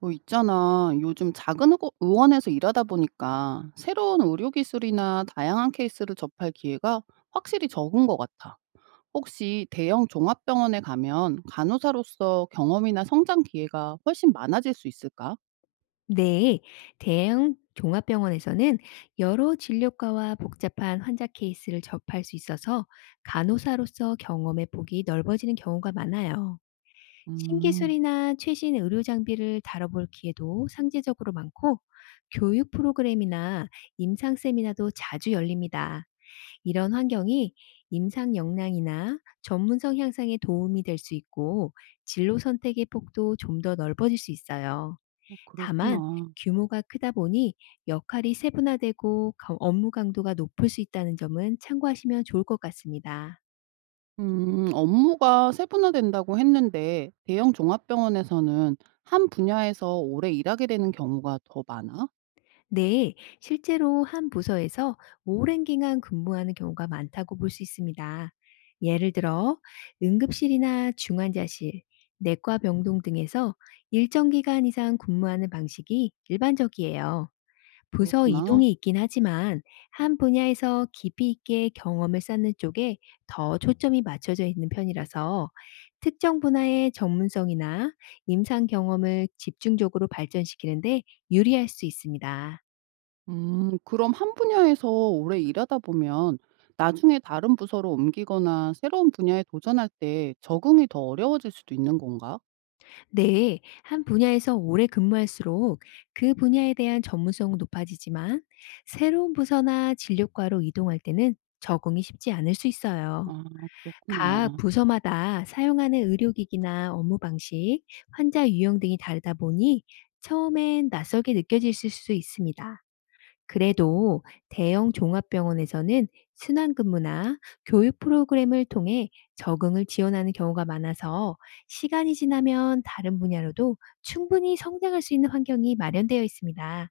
뭐 있잖아. 요즘 작은 의 의원에서 일하다 보니까 새로운 의료 기술이나 다양한 케이스를 접할 기회가 확실히 적은 것 같아. 혹시 대형 종합병원에 가면 간호사로서 경험이나 성장 기회가 훨씬 많아질 수 있을까? 네, 대형 종합병원에서는 여러 진료과와 복잡한 환자 케이스를 접할 수 있어서 간호사로서 경험의 폭이 넓어지는 경우가 많아요. 음, 신기술이나 최신 의료 장비를 다뤄볼 기회도 상대적으로 많고, 교육 프로그램이나 임상 세미나도 자주 열립니다. 이런 환경이 임상 역량이나 전문성 향상에 도움이 될 수 있고, 진로 선택의 폭도 좀 더 넓어질 수 있어요. 어, 다만 그렇구나. 규모가 크다 보니 역할이 세분화되고 업무 강도가 높을 수 있다는 점은 참고하시면 좋을 것 같습니다. 업무가 세분화된다고 했는데 대형 종합병원에서는 한 분야에서 오래 일하게 되는 경우가 더 많아? 네, 실제로 한 부서에서 오랜 기간 근무하는 경우가 많다고 볼 수 있습니다. 예를 들어 응급실이나 중환자실, 내과 병동 등에서 일정 기간 이상 근무하는 방식이 일반적이에요. 부서 그렇구나. 이동이 있긴 하지만, 한 분야에서 깊이 있게 경험을 쌓는 쪽에 더 초점이 맞춰져 있는 편이라서 특정 분야의 전문성이나 임상 경험을 집중적으로 발전시키는데 유리할 수 있습니다. 그럼 한 분야에서 오래 일하다 보면 나중에 다른 부서로 옮기거나 새로운 분야에 도전할 때 적응이 더 어려워질 수도 있는 건가? 네, 한 분야에서 오래 근무할수록 그 분야에 대한 전문성은 높아지지만, 새로운 부서나 진료과로 이동할 때는 적응이 쉽지 않을 수 있어요. 아, 각 그렇구나. 부서마다 사용하는 의료기기나 업무 방식, 환자 유형 등이 다르다 보니 처음엔 낯설게 느껴질 수 있습니다. 그래도 대형 종합병원에서는 순환근무나 교육 프로그램을 통해 적응을 지원하는 경우가 많아서, 시간이 지나면 다른 분야로도 충분히 성장할 수 있는 환경이 마련되어 있습니다.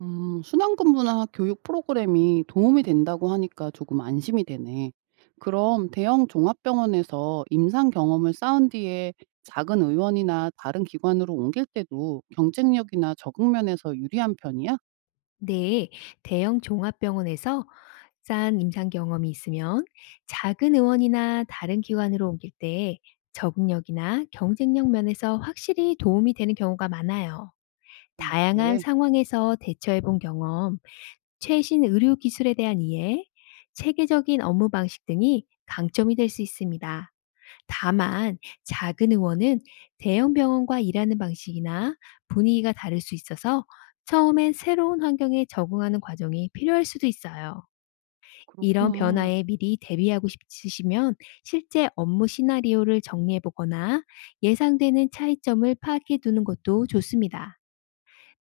순환근무나 교육 프로그램이 도움이 된다고 하니까 조금 안심이 되네. 그럼 대형 종합병원에서 임상 경험을 쌓은 뒤에 작은 의원이나 다른 기관으로 옮길 때도 경쟁력이나 적응 면에서 유리한 편이야? 네, 대형 종합병원에서 쌓은 임상 경험이 있으면 작은 의원이나 다른 기관으로 옮길 때 적응력이나 경쟁력 면에서 확실히 도움이 되는 경우가 많아요. 아, 다양한 그래. 상황에서 대처해 본 경험, 최신 의료 기술에 대한 이해, 체계적인 업무 방식 등이 강점이 될 수 있습니다. 다만, 작은 의원은 대형 병원과 일하는 방식이나 분위기가 다를 수 있어서 처음엔 새로운 환경에 적응하는 과정이 필요할 수도 있어요. 이런 그렇구나. 변화에 미리 대비하고 싶으시면 실제 업무 시나리오를 정리해 보거나 예상되는 차이점을 파악해 두는 것도 좋습니다.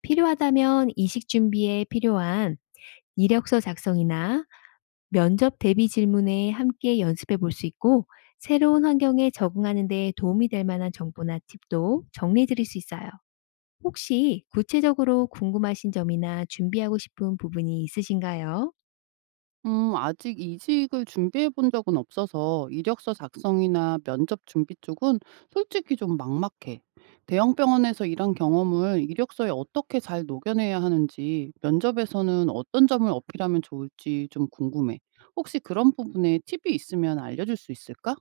필요하다면 이식 준비에 필요한 이력서 작성이나 면접 대비 질문에 함께 연습해 볼 수 있고, 새로운 환경에 적응하는 데 도움이 될 만한 정보나 팁도 정리해 드릴 수 있어요. 혹시 구체적으로 궁금하신 점이나 준비하고 싶은 부분이 있으신가요? 아직 이직을 준비해 본 적은 없어서 이력서 작성이나 면접 준비 쪽은 솔직히 좀 막막해. 대형 병원에서 일한 경험을 이력서에 어떻게 잘 녹여내야 하는지, 면접에서는 어떤 점을 어필하면 좋을지 좀 궁금해. 혹시 그런 부분에 팁이 있으면 알려줄 수 있을까?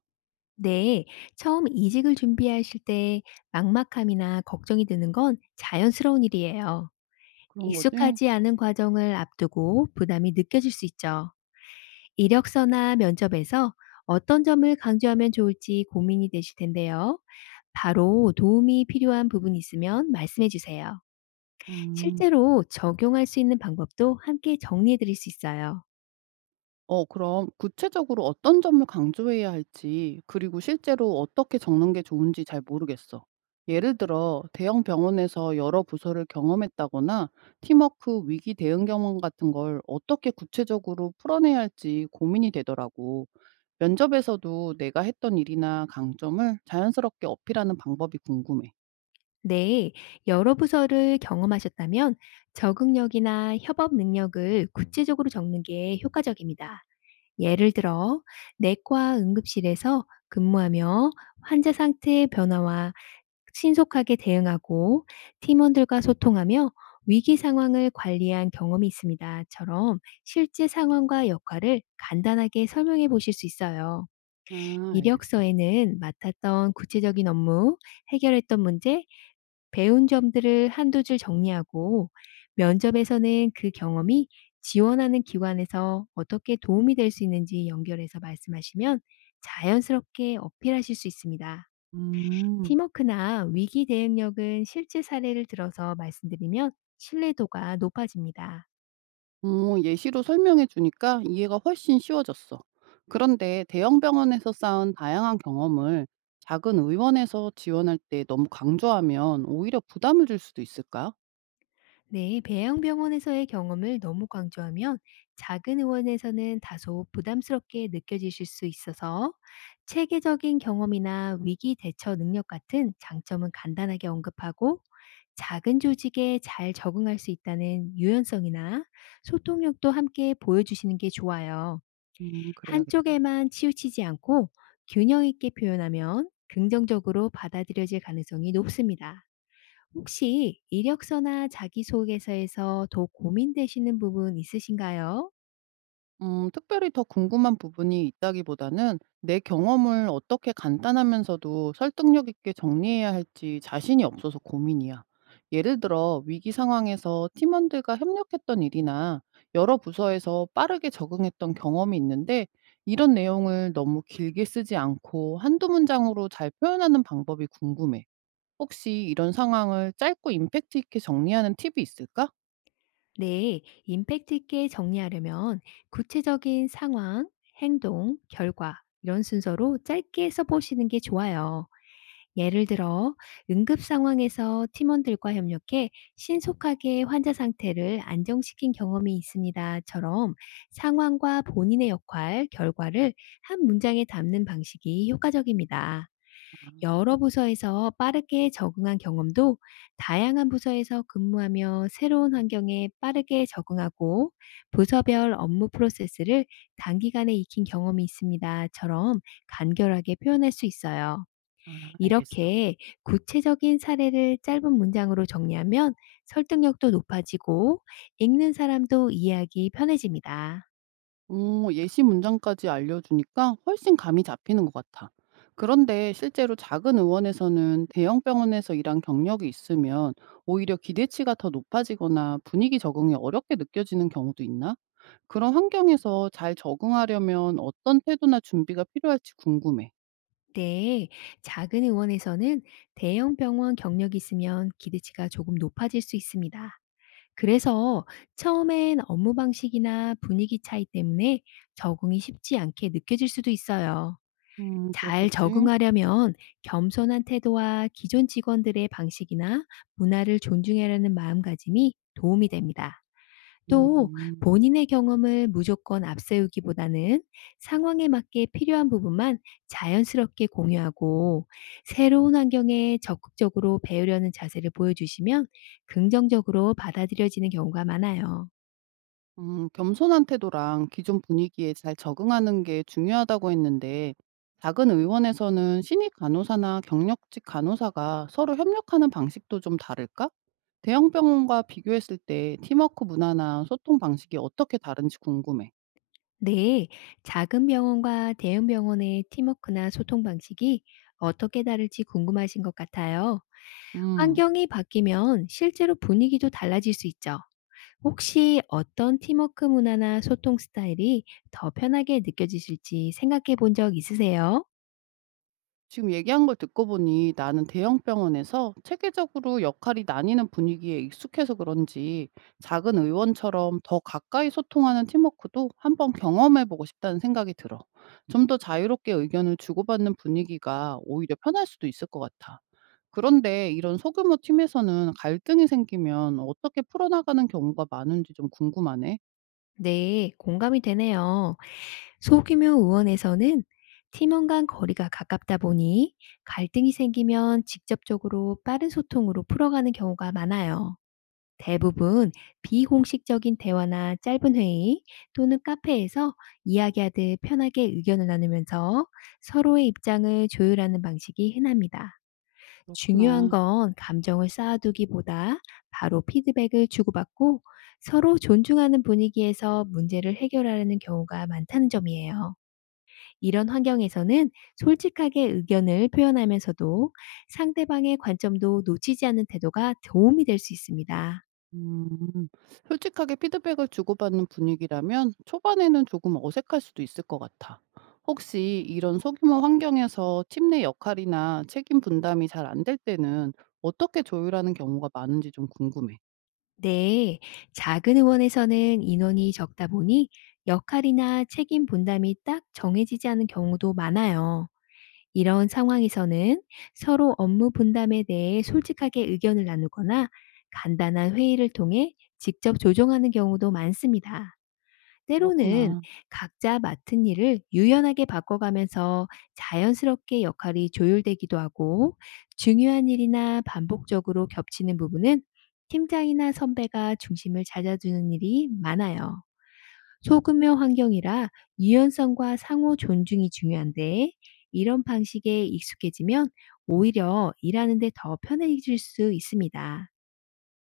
네, 처음 이직을 준비하실 때 막막함이나 걱정이 드는 건 자연스러운 일이에요. 그런 거지? 익숙하지 않은 과정을 앞두고 부담이 느껴질 수 있죠. 이력서나 면접에서 어떤 점을 강조하면 좋을지 고민이 되실 텐데요. 바로 도움이 필요한 부분이 있으면 말씀해 주세요. 음. 실제로 적용할 수 있는 방법도 함께 정리해 드릴 수 있어요. 그럼 구체적으로 어떤 점을 강조해야 할지, 그리고 실제로 어떻게 적는 게 좋은지 잘 모르겠어. 예를 들어, 대형 병원에서 여러 부서를 경험했다거나 팀워크 위기 대응 경험 같은 걸 어떻게 구체적으로 풀어내야 할지 고민이 되더라고. 면접에서도 내가 했던 일이나 강점을 자연스럽게 어필하는 방법이 궁금해. 네, 여러 부서를 경험하셨다면 적응력이나 협업 능력을 구체적으로 적는 게 효과적입니다. 예를 들어, 내과 응급실에서 근무하며 환자 상태의 변화와 신속하게 대응하고 팀원들과 소통하며 위기 상황을 관리한 경험이 있습니다.처럼 실제 상황과 역할을 간단하게 설명해 보실 수 있어요. 아, 알겠어. 이력서에는 맡았던 구체적인 업무, 해결했던 문제, 배운 점들을 한두 줄 정리하고, 면접에서는 그 경험이 지원하는 기관에서 어떻게 도움이 될 수 있는지 연결해서 말씀하시면 자연스럽게 어필하실 수 있습니다. 음. 팀워크나 위기 대응력은 실제 사례를 들어서 말씀드리면 신뢰도가 높아집니다. 어, 예시로 설명해 주니까 이해가 훨씬 쉬워졌어. 그런데 대형 병원에서 쌓은 다양한 경험을 작은 의원에서 지원할 때 너무 강조하면 오히려 부담을 줄 수도 있을까? 네, 배양병원에서의 경험을 너무 강조하면 작은 의원에서는 다소 부담스럽게 느껴지실 수 있어서, 체계적인 경험이나 위기 대처 능력 같은 장점은 간단하게 언급하고, 작은 조직에 잘 적응할 수 있다는 유연성이나 소통력도 함께 보여주시는 게 좋아요. 그래야겠다. 한쪽에만 치우치지 않고 균형 있게 표현하면 긍정적으로 받아들여질 가능성이 높습니다. 혹시 이력서나 자기소개서에서 더 고민되시는 부분 있으신가요? 특별히 더 궁금한 부분이 있다기보다는 내 경험을 어떻게 간단하면서도 설득력 있게 정리해야 할지 자신이 없어서 고민이야. 예를 들어 위기 상황에서 팀원들과 협력했던 일이나 여러 부서에서 빠르게 적응했던 경험이 있는데 이런 내용을 너무 길게 쓰지 않고 한두 문장으로 잘 표현하는 방법이 궁금해. 혹시 이런 상황을 짧고 임팩트 있게 정리하는 팁이 있을까? 네, 임팩트 있게 정리하려면 구체적인 상황, 행동, 결과 이런 순서로 짧게 써보시는 게 좋아요. 예를 들어, 응급 상황에서 팀원들과 협력해 신속하게 환자 상태를 안정시킨 경험이 있습니다.처럼 상황과 본인의 역할, 결과를 한 문장에 담는 방식이 효과적입니다. 아, 여러 부서에서 빠르게 적응한 경험도 다양한 부서에서 근무하며 새로운 환경에 빠르게 적응하고 부서별 업무 프로세스를 단기간에 익힌 경험이 있습니다.처럼 간결하게 표현할 수 있어요. 알겠어. 이렇게 구체적인 사례를 짧은 문장으로 정리하면 설득력도 높아지고 읽는 사람도 이해하기 편해집니다. 오, 예시 문장까지 알려주니까 훨씬 감이 잡히는 것 같아. 그런데 실제로 작은 의원에서는 대형 병원에서 일한 경력이 있으면 오히려 기대치가 더 높아지거나 분위기 적응이 어렵게 느껴지는 경우도 있나? 그런 환경에서 잘 적응하려면 어떤 태도나 준비가 필요할지 궁금해. 네, 작은 의원에서는 대형 병원 경력이 있으면 기대치가 조금 높아질 수 있습니다. 그래서 처음엔 업무 방식이나 분위기 차이 때문에 적응이 쉽지 않게 느껴질 수도 있어요. 잘 그렇겠지? 적응하려면 겸손한 태도와 기존 직원들의 방식이나 문화를 존중하려는 마음가짐이 도움이 됩니다. 또 음. 본인의 경험을 무조건 앞세우기보다는 상황에 맞게 필요한 부분만 자연스럽게 공유하고, 새로운 환경에 적극적으로 배우려는 자세를 보여주시면 긍정적으로 받아들여지는 경우가 많아요. 겸손한 태도랑 기존 분위기에 잘 적응하는 게 중요하다고 했는데, 작은 의원에서는 신입 간호사나 경력직 간호사가 서로 협력하는 방식도 좀 다를까? 대형 병원과 비교했을 때 팀워크 문화나 소통 방식이 어떻게 다른지 궁금해. 네, 작은 병원과 대형 병원의 팀워크나 소통 방식이 어떻게 다를지 궁금하신 것 같아요. 음. 환경이 바뀌면 실제로 분위기도 달라질 수 있죠. 혹시 어떤 팀워크 문화나 소통 스타일이 더 편하게 느껴지실지 생각해 본 적 있으세요? 지금 얘기한 걸 듣고 보니 나는 대형 병원에서 체계적으로 역할이 나뉘는 분위기에 익숙해서 그런지 작은 의원처럼 더 가까이 소통하는 팀워크도 한번 경험해보고 싶다는 생각이 들어. 좀 더 자유롭게 의견을 주고받는 분위기가 오히려 편할 수도 있을 것 같아. 그런데 이런 소규모 팀에서는 갈등이 생기면 어떻게 풀어나가는 경우가 많은지 좀 궁금하네. 네, 공감이 되네요. 소규모 의원에서는 팀원 간 거리가 가깝다 보니 갈등이 생기면 직접적으로 빠른 소통으로 풀어가는 경우가 많아요. 대부분 비공식적인 대화나 짧은 회의, 또는 카페에서 이야기하듯 편하게 의견을 나누면서 서로의 입장을 조율하는 방식이 흔합니다. 중요한 그렇구나. 건 감정을 쌓아두기보다 바로 피드백을 주고받고 서로 존중하는 분위기에서 문제를 해결하려는 경우가 많다는 점이에요. 이런 환경에서는 솔직하게 의견을 표현하면서도 상대방의 관점도 놓치지 않는 태도가 도움이 될 수 있습니다. 음. 솔직하게 피드백을 주고받는 분위기라면 초반에는 조금 어색할 수도 있을 것 같아. 혹시 이런 소규모 환경에서 팀 내 역할이나 책임 분담이 잘 안 될 때는 어떻게 조율하는 경우가 많은지 좀 궁금해. 네, 작은 의원에서는 인원이 적다 보니 역할이나 책임 분담이 딱 정해지지 않은 경우도 많아요. 이런 상황에서는 서로 업무 분담에 대해 솔직하게 의견을 나누거나 간단한 회의를 통해 직접 조정하는 경우도 많습니다. 때로는 그렇구나. 각자 맡은 일을 유연하게 바꿔가면서 자연스럽게 역할이 조율되기도 하고, 중요한 일이나 반복적으로 겹치는 부분은 팀장이나 선배가 중심을 찾아주는 일이 많아요. 소규모 환경이라 유연성과 상호 존중이 중요한데, 이런 방식에 익숙해지면 오히려 일하는 데 더 편해질 수 있습니다.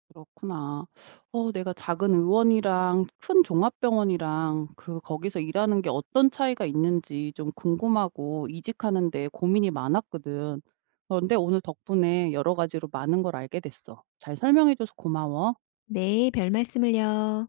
그렇구나. 내가 작은 의원이랑 큰 종합병원이랑 거기서 일하는 게 어떤 차이가 있는지 좀 궁금하고 이직하는 데 고민이 많았거든. 그런데 오늘 덕분에 여러 가지로 많은 걸 알게 됐어. 잘 설명해 줘서 고마워. 네, 별 말씀을요.